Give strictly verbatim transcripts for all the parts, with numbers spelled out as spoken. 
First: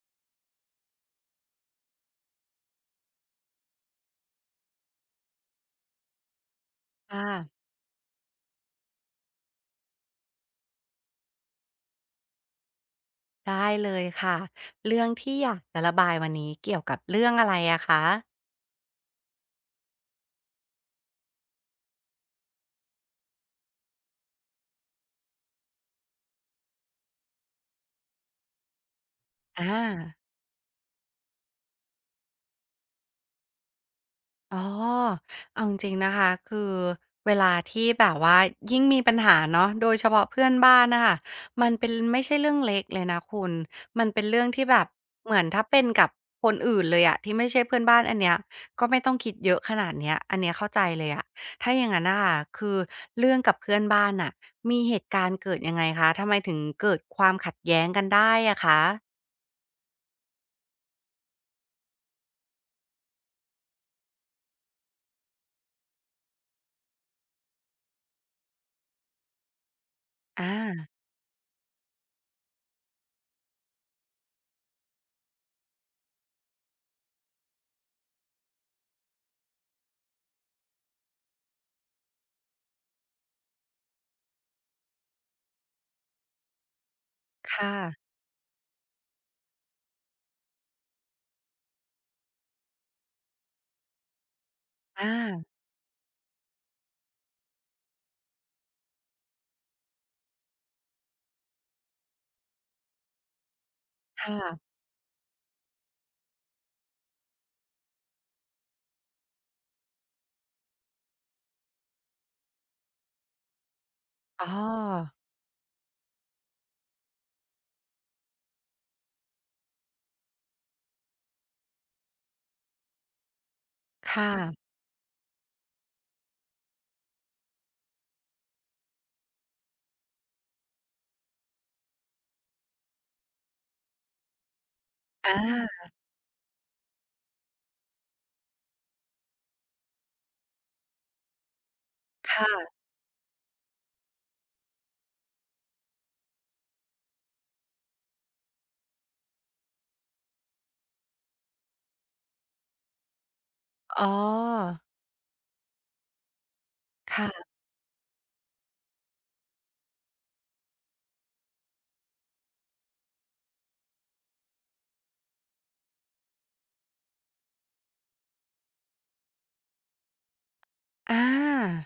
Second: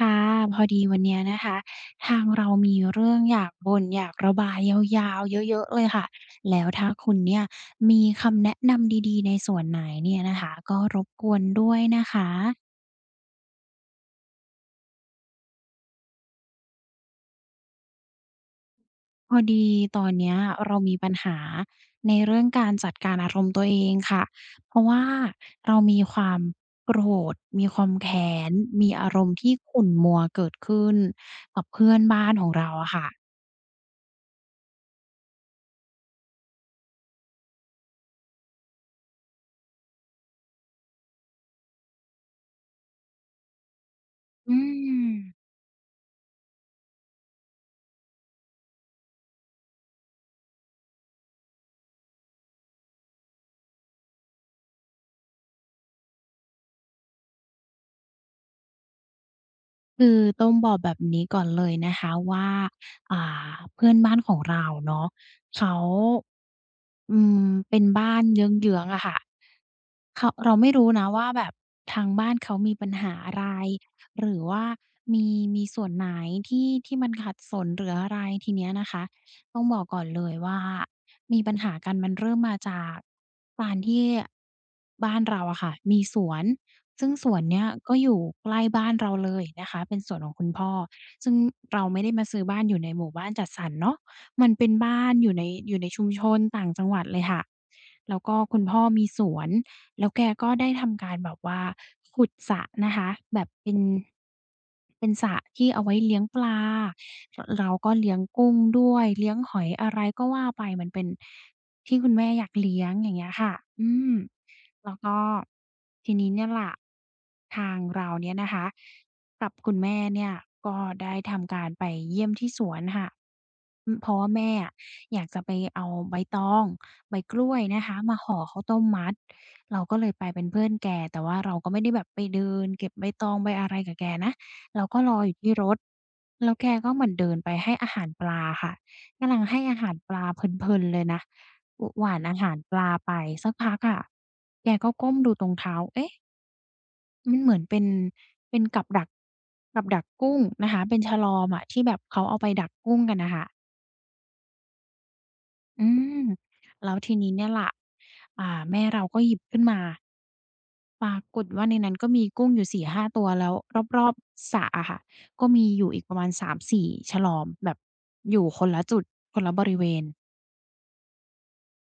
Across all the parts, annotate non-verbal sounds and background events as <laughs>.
ค่ะพอดีวันเนี้ยนะคะทางเรามีเรื่องอยากบ่นอยากระบายยาวๆเยอะๆเลยค่ะแล้วถ้าคุณค่ะเนี่ยมีคำแนะนำดีๆในส่วนไหนเนี่ยนะคะก็รบกวนด้วยนะคะได้เลยค่ะเรื่องที่อยากจะระบายวันนี้เกี่ยวกับเรื่องอะไรอะคะพอดีตอนเนี้ยเรามีปัญหาในเรื่องการจัดการอารมณ์ตัวเองค่ะเพราะว่าเรามีความโกรธมีความแค้นมีอารมณ์ที่อา ขุ่นมัวเกิดขึ้นกับเพื่อนบ้านของเราอะค่ะอ๋อเอาจริงๆนะคะคือเวลาที่แบบว่ายิ่งมีปัญหาเนาะโดยเฉพาะเพื่อนบ้านนะคะมันเป็นไม่ใช่เรื่องเล็กเลยนะคุณมันเป็นเรื่องอืที่แบบม เหมือนถ้าเป็นกับคนอื่นเลยอะที่ไม่ใช่เพื่อนบ้านอันเนี้ยก็ไม่ต้องคิดเยอะขนาดเนี้ยอันเนี้ยเข้าใจเลยอะถ้าอย่างนั้นน่ะค่ะ คือเรื่องกับเพื่อนบ้านอ่ะมีเหตุการณ์เกิดยังไงคะทำไมถึงเกิดความขัดแย้งกันได้อะคะคือต้องบอกแบบนี้ก่อนเลยนะคะว่าอ่าเพื่อนบ้านของเราเนาะเขาอืมเป็นบ้านเยื้องๆอะค่ะ เขาอาเราไม่รู้นะว่าแบบทางบ้านเขามีปัญหาอะไรหรือว่ามีมีส่วนไหนที่ที่มันขัดสนหรืออะไรทีเนี้ยนะคะต้องบอกก่อนเลยว่ามีปัญหากันมันเริ่มมาจากการที่บ้านเราอะค่ะมีสวนซึ่งสวนเนี้ยค่ะก็อยู่ใกล้บ้านเราเลยนะคะเป็นสวนของคุณพ่อซึ่งเราไม่ได้มาซื้อบ้านอยู่ในหมู่บ้านจัดสรรเนาะมันเป็นบ้าอานอยู่ในอยู่ในชุมชนต่างจังหวัดเลยค่ะแล้วก็คุณพ่อมีสวน แล้วแกก็ได้ทำการแบบว่าขุดสระนะคะแบบเป็นค่ะเป็นสระที่เอาไว้เลี้ยงปลารเราก็เลี้ยงกุ้งด้วยเลี้ยงหอยอะไรก็ว่าไปมันเป็นที่คุณแม่อยากเลี้ยงอย่างเงี้ยค่ะอืมอ๋แล้วอก็ทีนี้เนี่ยแหละทางเราเนี่ยนะคะ กับคุณแม่เนี่ยก็ได้ทำการไปเยี่ยมที่สวนค่ะอืมเพราะว่าค่ะแม่อะอยากจะไปเอาใบตองใบกล้วยนะคะมาห่อข้าวต้มมัดเราก็เลยไปเป็นเพื่อนแกแต่ว่าเราก็ไม่ได้แบบไปเดินเก็บใบตองใบอะไรกับแกนะเราก็รอออยู่ที่รถา แล้วแกก็เหมือนเดินไปให้อาหารปลาค่ะกำลังให้อาหารปลาเพลินๆเลยนะอหว่านคอาหารป่ะลาไปสักพักอะแกก็ก้มดูตรงเท้าเอ๊ะ มันเหมือนเป็นเป็นกับดักกับดักกุ้งนะคะเป็นฉลอมอะที่แบบเขาเอาไปดักกุ้งกันน่ะค่ะอ๋ออืมแล้วทีนี้เนี่ยค่ะแหละอ่าแม่เราก็หยิบขึ้นมาปรากฏว่าในนั้นก็มีกุ้งอยู่สี่ห้าตัวแล้วรอบๆสระอะค่ะก็มีอยู่อีกประมาณสามถึงสี่ฉลอมแบบอยู่คนละจุดคนละบริเวณอา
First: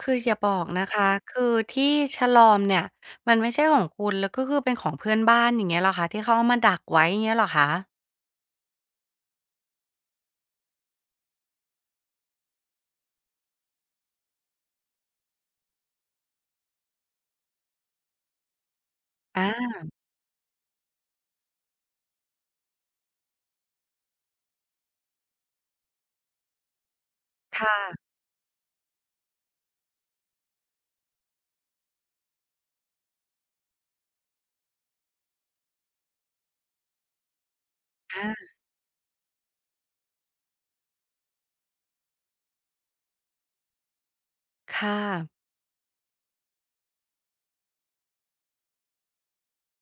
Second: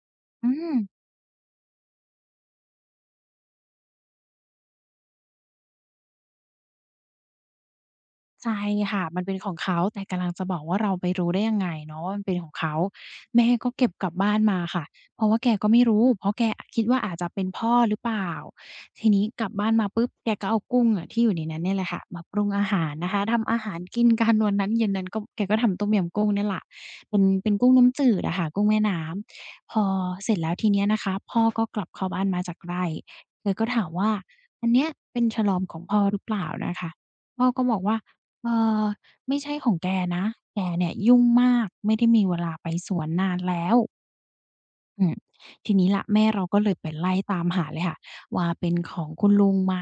คืออย่าอืบอกม นะคะ คือที่ฉลอมเนี่ย มันไม่ใช่ของคุณ แล้วก็คือเป็นของเพื่อนบ้านอย่างเงี้ยเหรอคะที่เขาเอามาดักไว้อย่างเงี้ยเหรอคะใช่ค่ะมันเป็นของเขาแต่กำลังจะบอกว่าเราไปรู้ได้ยังไงเนาะว่ามันเป็นของเขาแม่ก็เก็บกลับบ้านมาค่ะเพราะว่าแกก็ไม่รู้เพราะแกอะคิดว่าอาจจะเป็นพ่อหรือเปล่าทีนี้กอาลับบ้านมาปุ๊บแกก็เอากุ้งอะที่อยู่ในนั้นเนี่ยแหละค่ะมาปรุงอาหารนะคะทำอาหารกินกัน <laughs> วันนั้นเย็นนั้นก็แกก็ทำต้มยำกุ้งเนี่ยแหละเป็นเป็นคกุ้งน้ำจื่ะดอะค่ะกุ้งแม่น้ำพอเสร็จแล้วทีเนี้ยนะคะพ่อก็กลับเข้าบ้านมาจากไร่แกก็ถามว่าอันเนี้ยเป็นฉลอมของพ่อหรือเปล่านะคะพ่อก็บอกว่า อาเออไม่ใช่ของแกนะแกเนี่ยยุ่งมากไม่ได้มีเวลาไปสวนนานแล้วค่ะอืมทีนี้ล่ะแม่เราก็เลยไปไล่ตามหาเลยค่ะว่าเป็นของคุณลุงไหม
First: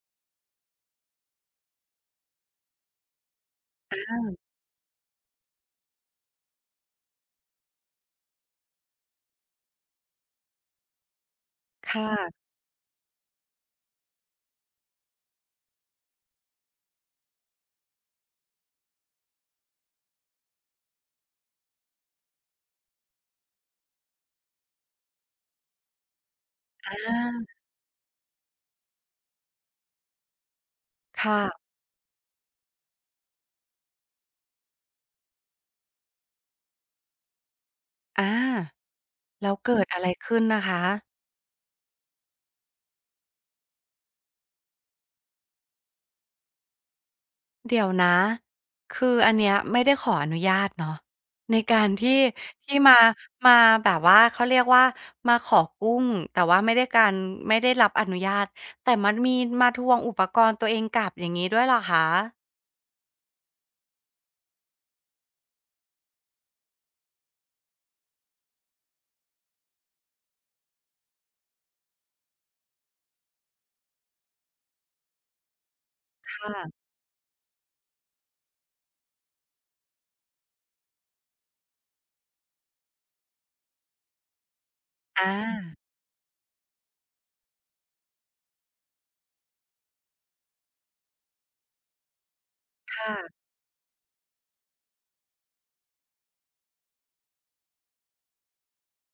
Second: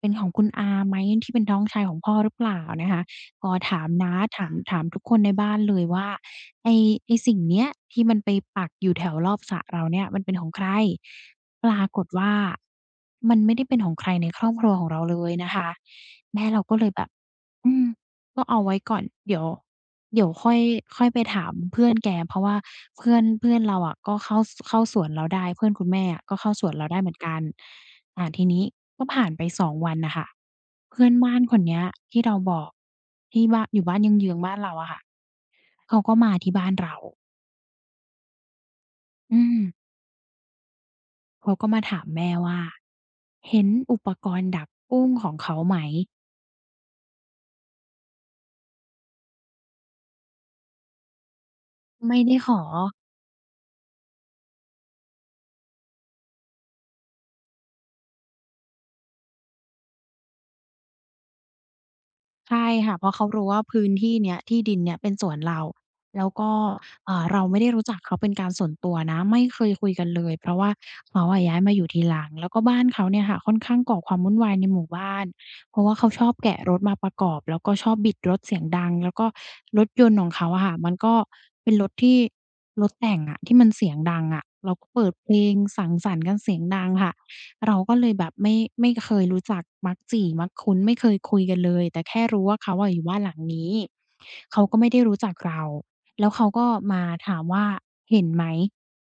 เป็นของคุณอาไหมที่เป็นน้องชายของพ่อหรือเปล่านะคะก็ถามน้าถามถามทุกคนในบ้านเลยว่าไอ้ไอ้สิ่งเนี้ยที่มันไปปักอยู่แถวรอบสระเราเนี่ยมันเป็นของใครปราคกฏว่า่ะมันไม่ได้เป็นของใครในครอบครัวของเราเลยนะคะแม่แบบ อืมก็เอาไว้ก่อนเดี๋ยวเดี๋ยวค่อยค่อยไปถามเพื่อนแกเพราะว่าเพื่อนเพื่อนเราอะก็เข้าสเข้าสวนเราได้เพื่อนคุณแม่อะก็เข้าสวนเราได้เหมือนอากันอ่าทีนี้ก็ผ่านไปสองวันน่ะค่ะเพื่อนคบ้านคน่ะเนี้ยที่เราบอกที่บ้านอยู่บ้านเยื้องๆบ้านเราอะค่ะเขาก็มาที่บ้านเราอาอืแล้วมเกิดอะไรขึ้นนะคะ เขาก็มาถามแม่ว่าเห็นอุปกรณ์ดักกุ้งของเขาไหมเดี๋ยวนะ คืออันเนี้ยไม่ได้ขออนุญาตเนาะในการไม่ที่ได้ขอ ที่มามาแบบว่าเขาเรียกว่ามาขอกุ้งแต่ว่าไม่ได้การไม่ได้รับอนุญาตแต่มันมีมาทวงอุปกรณ์ตัวเองกลับอย่างงี้ด้วยเหรอคะใช่ค่ะเพราะเขารู้ว่าพื้นที่เนี้ยที่ดินเนี้ยเป็นสวนเราแล้วก็อ่าเราไม่ได้รู้จักเขาเป็นการส่วนตัวนะไม่เคยคุยกันเลยเพราะว่าเขาอะย้ายมาอยู่ทีหลังแล้วก็บ้านเขาเนี่ยค่ะค่อนข้างก่อความวุ่นวายในหมู่บ้านเพราะว่าเขาชอคบแกะรถ่ะมาประกอบแล้วก็ชอบบิดรถเสียงดังแล้วก็รถยนต์ของเขาอะค่ะมันก็เป็นรถที่รถแต่งอะที่มันเสียงดังอะแล้วก็เปิดเพลงอาสังสรรค์กันเสียงดังค่ะ เราก็เลยแบบไม่ไม่เคยรู้จักมักจี่มักคุ้นไม่เคยคุยกันเลยแต่แค่รู้ว่าเขาอะอยู่บ้านหลังค่ะนี้เขาก็ไม่ได้รู้จักเราแล้วเขาก็มาถามว่าเห็นไหม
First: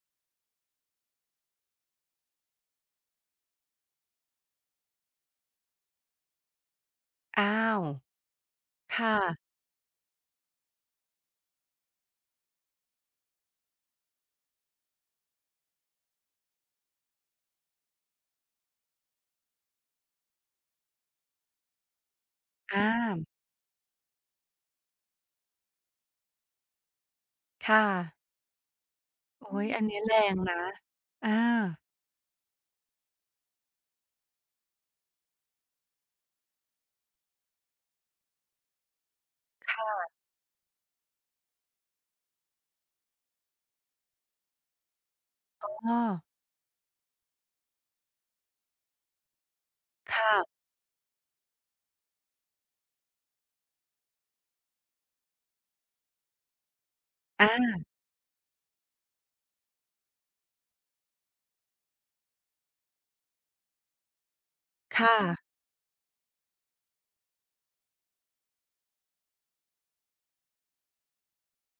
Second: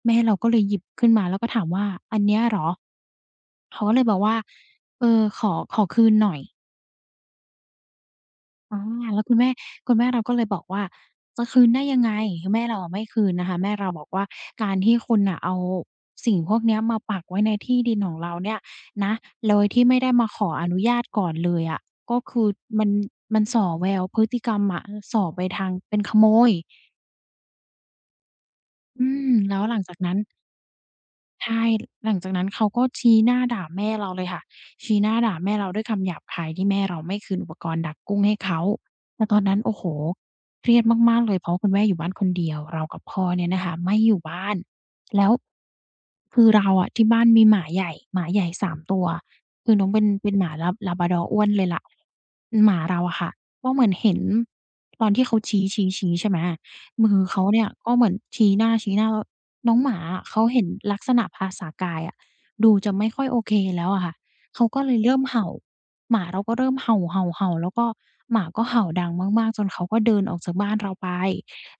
แม่เราก็เลยหยิบขึ้นมาแล้วก็ถามว่าอันเนี้ยเหรอเขาก็เลยบอกว่าเออขอขอคืนหน่อย อ้าวอาค่ะแล้วคุณแม่คุณแม่เราก็เลยบอกว่าจะคืนได้ยังไงคือแม่เราอะไม่คืนนะคะแม่เราบอกว่าการที่คุณน่ะเอาสิ่งพวกเนี้ยมาปักไว้ในที่ดินของเราเนี่ยนะโดยที่ไม่ได้มาขออนุญาตก่อนเลยอะก็คือมัอานมันส่อแววพฤติกรรมอะส่อไปทางเป็นขโมยค่ะอืมแล้โอ๊วยหลัอังนจากนี้นั้แรน งนะอาใช่หลังจากนั้นเขาก็ชี้หน้าด่าแม่เราเลยค่ะชี้หน้าด่าแม่เราด้วยคำหยาบคายที่แม่เราไม่คืนอุปกรณ์ดักกุ้งให้เขาแต่ตอนนั้นโอ้โฮค่ะเครียดมากๆเลยเพราะคุณแม่อยู่บ้านคนเดียว เรากับพ่อเนี่ยนะคะไม่อยู่บ้าน แล้วอ้อคือเราอะที่บ้านมีหมาใหญ่ หมาใหญ่สามตัว คือน้องเป็นเป็นหมาค่ะลา Labrador อ้วนเลยล่ะหมาเราอะค่ะก็เหมือนเห็นตอนที่เขาชี้ๆๆใช่ไหมมือเขาเนี่ยอาก็เหมือนชี้หน้าชี้หน้า น้องหมาอะเขาเห็นลักษณะภาษากายอะดูจะไม่ค่อยโอเคแล้วอะค่ะเขาก็เลยเริ่ค่ะมเห่าหมาเราก็เริ่มเห่าๆๆแล้วก็หมาก็เห่าดังมากๆจนเขาก็เดินออกจากบ้านเราไป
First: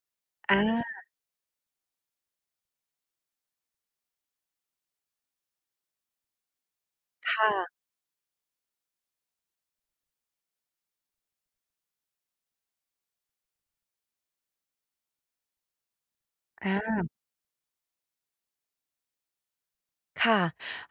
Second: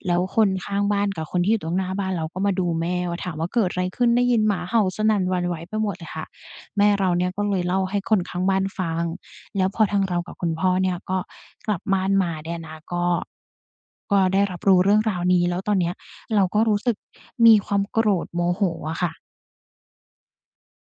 แล้วคนอาข้างบ้านกับคนที่อยู่ตรงหน้าบ้านเราก็มาดูแม่ว่าถามว่าเกิดอะไรขึ้นได้ยินหมาเห่าสนั่นหวั่นไหวไปหมดเลยค่ะแม่เราเนี่ยก็เลยค่ะเล่าให้คนข้างบ้านฟังแล้วพอทางเรากับคุณพ่อเนี่ยก็กลับบ้านมาเนี่ยนะก็ก็ได้รับรู้เรื่องราวนี้แล้วตอนเนี้ย เราก็อรู้สึกา มีความโกรธโมโหอะค่ะค่ะ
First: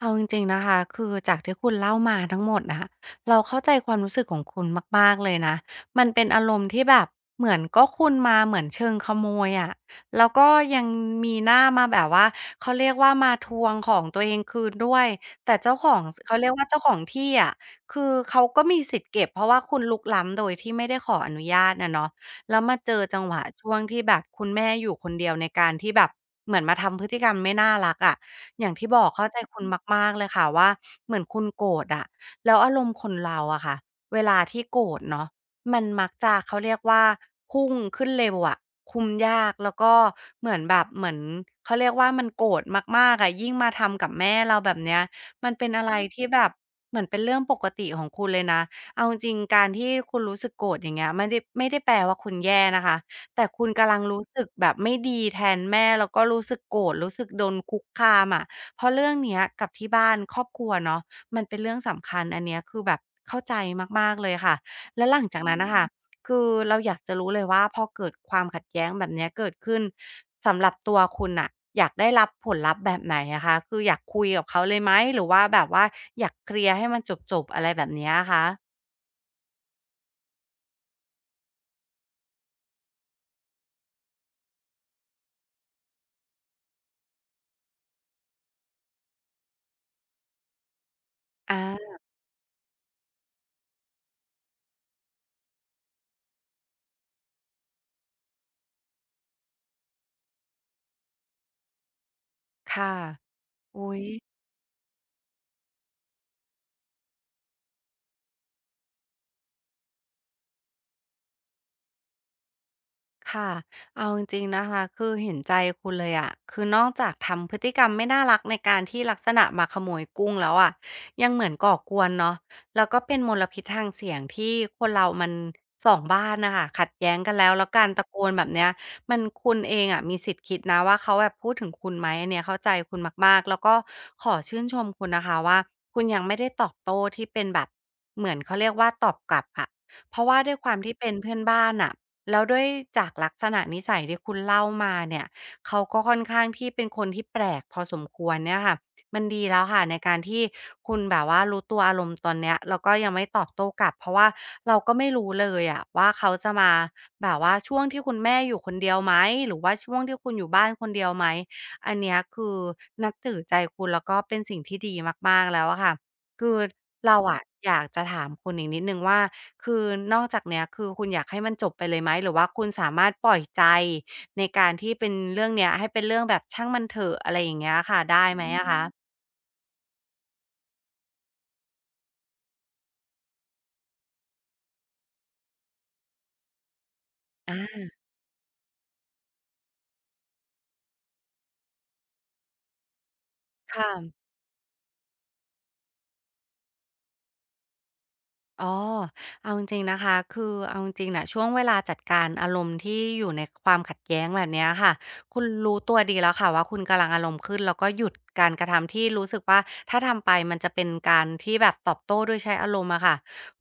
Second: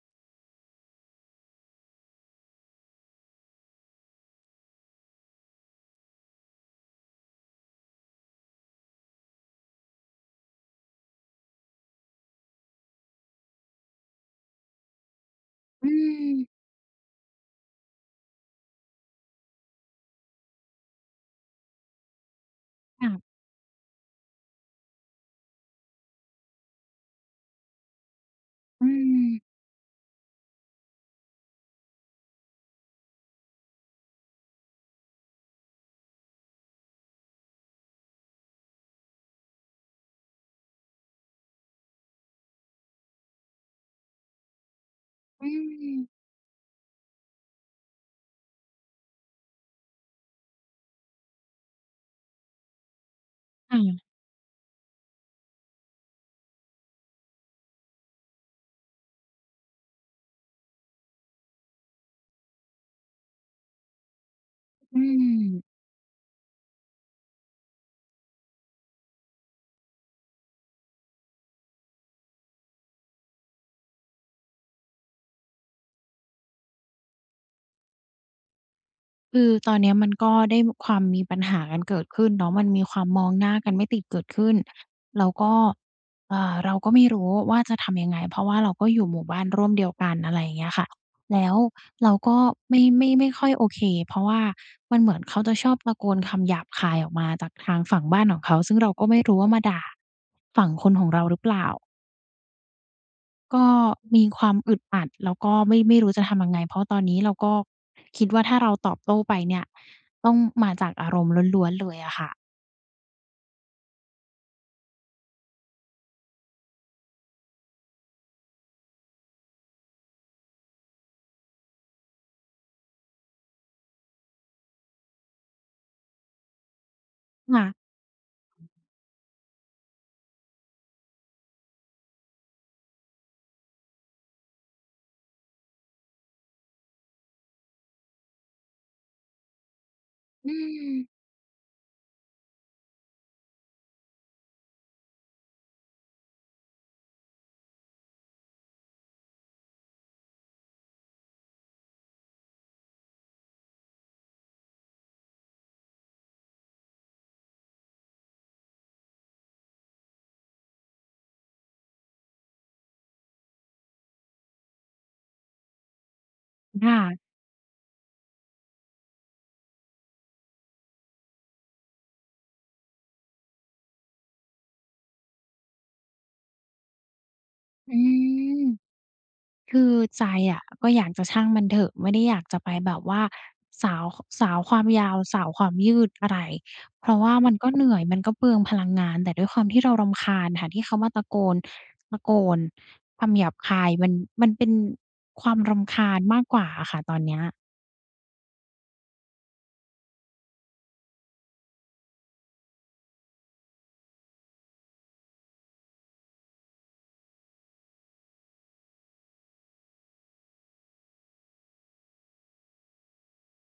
เอาจริงๆนะคะคือจากที่คุณเล่ามาทั้งหมดน่ะเราเข้าใจความรู้สึกของคุณมากๆเลยนะมันเป็นอารมณ์ที่แบบเหมือนก็คุณมาเหมือนเชิงขโมยอะแล้วก็ยังมีหน้ามาแบบว่าเขาเรียกว่ามาทวงของตัวเองคืนด้วยแต่เจ้าขอืองสมเขาเรียกว่าเจ้าของที่อะคือเขาก็มีสิทธิ์เก็บเพราะว่าคุณรุกล้ำโดยที่ไม่ได้ขออนุญาตอะเนาะแล้วมาเจอจังหค่ะวะช่วงที่แบบคุณแม่อยู่คนเดียวในการที่แบบเหมือนมาทำพฤติกรรมไม่น่ารักอะ อย่างอืที่บอกมเข้าใจคุณมากๆเลยค่ะว่าเหมือนคุณโกรธอะแล้วอารมณ์คนเราอะค่ะเวลาที่โกรธเนาะมันมักจะเขาเรียกว่าพุ่งขึ้นเร็วอะคุมยากแล้วก็เหมือนแบบเหมือนเขาเรียกว่ามันโกรธมากๆอะยิ่งมาทำกับแม่เราแบบเนี้ยอืมันเป็นอะไรที่มแบบเหมือนเป็นเรื่องปกติของคุณเลยนะเอาจริงๆการที่คุณรู้สึกโกรธอย่างเงี้ยไม่ได้ไม่ได้แปลว่าคุณแย่นะคะแต่คุณกำลังค่ะรู้สึกแบบไม่ดีแทนแม่แล้วก็รู้สึกโกรธรู้สึกโดนคุกคามอะ เพราะเรื่องเนี้ยกับที่บ้านครอบครัวเนาะมันเป็นเรื่องสำคัญอันเนี้ยคือแบบเข้าใจมากๆเลยค่ะอืแล้วหลังจาอกนั้นน่ะม ค่ะมคือเราอยากจะรู้เลยว่าพอเกิดความขัดแย้งแบบเนี้ยเกิดขึ้นสำหรับตัวคุณน่ะอยากได้รับผลลัพธ์แบบไหนอะคะคืออยากคุยกับเขาเลยไหมหรือว่าแบบว่าอยากเคลียร์ให้มันจบๆอะไรแบบเนี้ยอะคะคือตอนเนี้ยมันก็ได้ความมีปัญหากันเกิดขึ้นเนาะมันมีความมองหน้ากันไม่ติดเกิดขึ้นแล้วก็อ่าเราก็ไม่รู้ว่าจะทำยังไงเพราะว่าเราก็อยู่หมู่บ้านร่วมเดียวกันอะไรอย่างเงี้ยค่ะแล้วอาเราก็ไม่ไม่ไม่ค่อยโอเคเพราะว่ามันเหมือนเขาจะชอบตะโกนคำหยาบคายออกมาจากทางฝั่งบ้านของเขาซึ่งเราก็ไม่รู้ว่ามาด่าฝั่งคนของเราหรือเปล่า ค่ะก็อุ๊ย มีความอึดอัดแล้วก็ไม่ไม่รู้จะทำยังไงเพราะตอนนี้เราก็คิดว่าถ้าเราตอบโต้ไปเนี่ยต้องมาจากอารมณ์ล้วนๆเลยอะค่ะค่ะ เอาจริงๆนะคะ คือเห็นใจคุณเลยอะคือนอกจากทำพฤติกรรมไม่น่ารักในการที่ลักษณะมาขโมยกุ้งแล้วอะยังเหมือนก่อกวนเนาะแล้วก็เป็นมลพิษทางเสียงที่คนเรามันสองบ้านนะคะขัดแย้งกันแล้ว ค่ะแล้วการตะโกนแบบเนี้ยมันคุณเองอะมีสิทธิ์คิดนะว่าเขาแบบพูดถึงคุณไหมอันเนี้ยเข้าใจคุณมากๆ แล้วก็ขอชื่นชมคุณนะคะว่าคุณยังไม่ได้ตอบโต้ที่เป็นแบบเหมือนเขาเรียกว่าตอบกลับอะเพราะว่าอืด้วยความที่มเป็นเพื่อนบ้านอะ แล้วด้วยจากลักษณะนิสัยที่คุณเล่ามาเนี่ยเขาก็ค่อนข้างที่เป็นคนที่แปลกพอสมควรเนี่ยค่ะมันดีแล้วค่ะในการที่คุณแบบว่ารู้ตัวอารมณ์ตอนเนี้ยแล้วก็ยังไม่ตอบโต้กลับเพราะว่าเราก็ไม่รู้เลยอะว่าเขาจะมาแบบว่าช่วงที่คุณแม่อยู่คนเดียวไหมหรือว่าช่วงที่คุณอยู่บ้านคนเดียวไหมอันเนี้ยคือนับถือใจคุณแล้วก็เป็นสิ่งที่ดีมากๆแล้วอะค่ะคือค่ะเราอะอยากจะถามคุณอีกนิดนึงว่า คือนอกจากเนี้ยคือคุณอยากให้มันจบไปเลยไหมหรือว่าคุณสามารถปล่อยใจในการที่เป็นเรื่องเนี้ยให้เป็นเรื่องแบบช่างมันเถอะอะไรอย่างเงี้ยอืค่ะได้ไหมม อะคะคือใจอะก็อยากจะช่างมันเถอะไม่ได้อยากจะไปแบบว่าสาวสาวความยาวสาวความยืดอะไรเพราะว่ามันก็เหอานื่อยมันก็เปลืองพลังงานแต่ด้วยความที่เรารำคาญค่ะที่เขามาตะโกนตะโกนคำหยาบคายค่ะ มันมันเป็นความรำคาญมากกว่าอะค่ะตอนเนี้ยอ๋อเอาจริงๆนะคะ คือเอาจริงๆนะช่วงเวลาจัดการอารมณ์ที่อยู่ในความขัดแย้งแบบเนี้ยค่ะ คุณรู้ตัวดีแล้วค่ะว่าคุณกำลังอารมณ์ขึ้นแล้วก็หยุดการกระทำที่รู้สึกว่าถ้าทำไปมันจะเป็นการที่แบบตอบโต้ด้วยใช้อารมณ์อะค่ะ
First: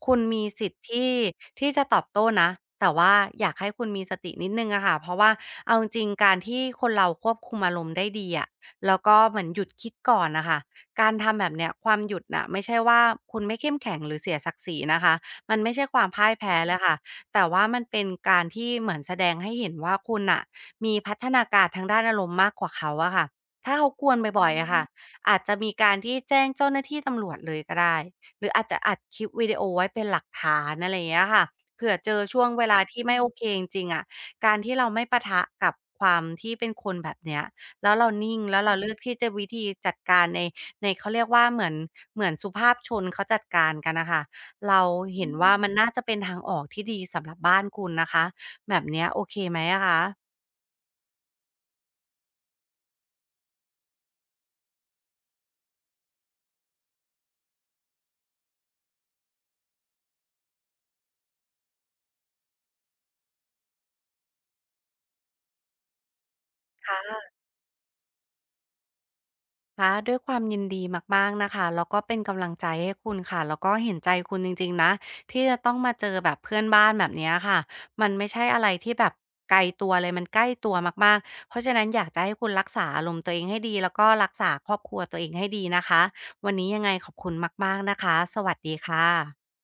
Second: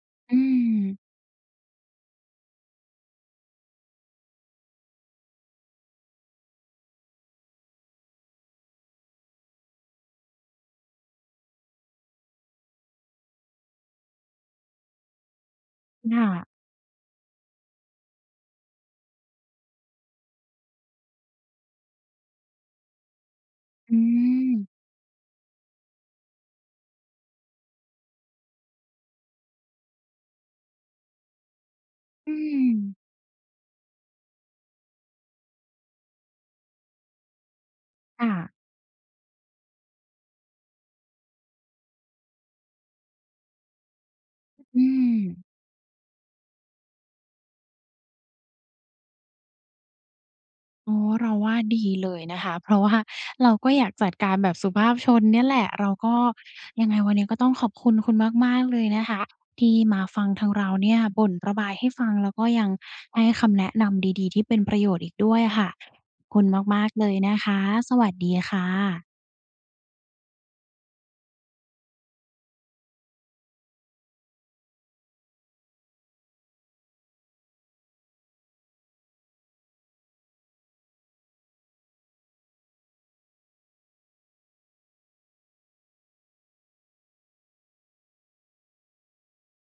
คุณอืมีสิทธิ์ที่มที่จะตอบโต้นะ แต่ว่าอยากให้คุณมีสตินิดหนึ่งอะค่ะเพราะว่าเอาจริงๆการที่คนเราควบคุมอารมณ์ได้ดีอะแล้วก็เหมือนหยุดคิดก่อนนะคะ การทำแบบเนี้ยความหยุดน่ะไม่ใช่ว่าคุณไม่เข้มแข็งหรือเสียศักดิ์ศรีนะคะมันไม่ใช่ความพ่าค่ะยแพ้เลยค่ะแต่ว่ามันเป็นการที่เหมือนแสดงให้เห็นว่าคุณน่ะมีพัฒนาการทางด้านอารมณ์มากกว่าเขาอะค่ะถ้าเขาอืกวนอืบ่อมยๆอะมค่ะอาจจะมีการที่แจ้งเจ้าหน้าที่ตำรวจเลยก็ได้หรืออาจจะอัดคลิปวิดีโอไว้เป็นหลักฐานอะไรอย่างเงี้ยค่ะเผื่อเจออืช่วงเวมลาที่ไม่โอเคจริงๆอะการที่เราไม่ปะทะกับความที่เป็นคนแบบเนี้ยแล้วเราค่ะนิ่งแล้วเราเลือกที่จะวิธีจัดการใน ในเขาเรียกว่าเหมือนเหมือนสุภาพชนเขาจัดการกันน่ะค่ะอืเราม เอห็ืนว่ามมันน่าจะเป็นทางออกที่ดีสำหรับบ้านคุณนะคะแบบเนี้ยโอเคไหมอะคะอ๋อเราว่าดีเลยนะคะเพราะว่าเราก็อยากจัดการแบบสุภาพชนเนี่ยแหละเราก็ยังไงวันนี้ก็ต้องขอบคุณคุณมากๆเลยนะคะที่มาฟังทางเราเนี่ยบ่นระบายให้ฟังแล้วก็ยังให้คำแนะนำดีๆที่เป็นประโยชน์อีกด้วยอะค่ะคุณมากค่ๆเลยะนะคะสวัสดีค่ะคะด้วยความยินดีมากๆนะคะแล้วก็เป็นกำลังใจให้คุณค่ะแล้วก็เห็นใจคุณจริงๆนะที่จะต้องมาเจอแบบเพื่อนบ้านแบบเนี้ยค่ะมันไม่ใช่อะไรที่แบบไกลตัวเลยมันใกล้ตัวมากๆเพราะฉะนั้นอยากจะให้คุณรักษาอารมณ์ตัวเองให้ดีแล้วก็รักษาครอบครัวตัวเองให้ดีนะคะวันนี้ยังไงขอบคุณมากๆนะคะสวัสดีค่ะ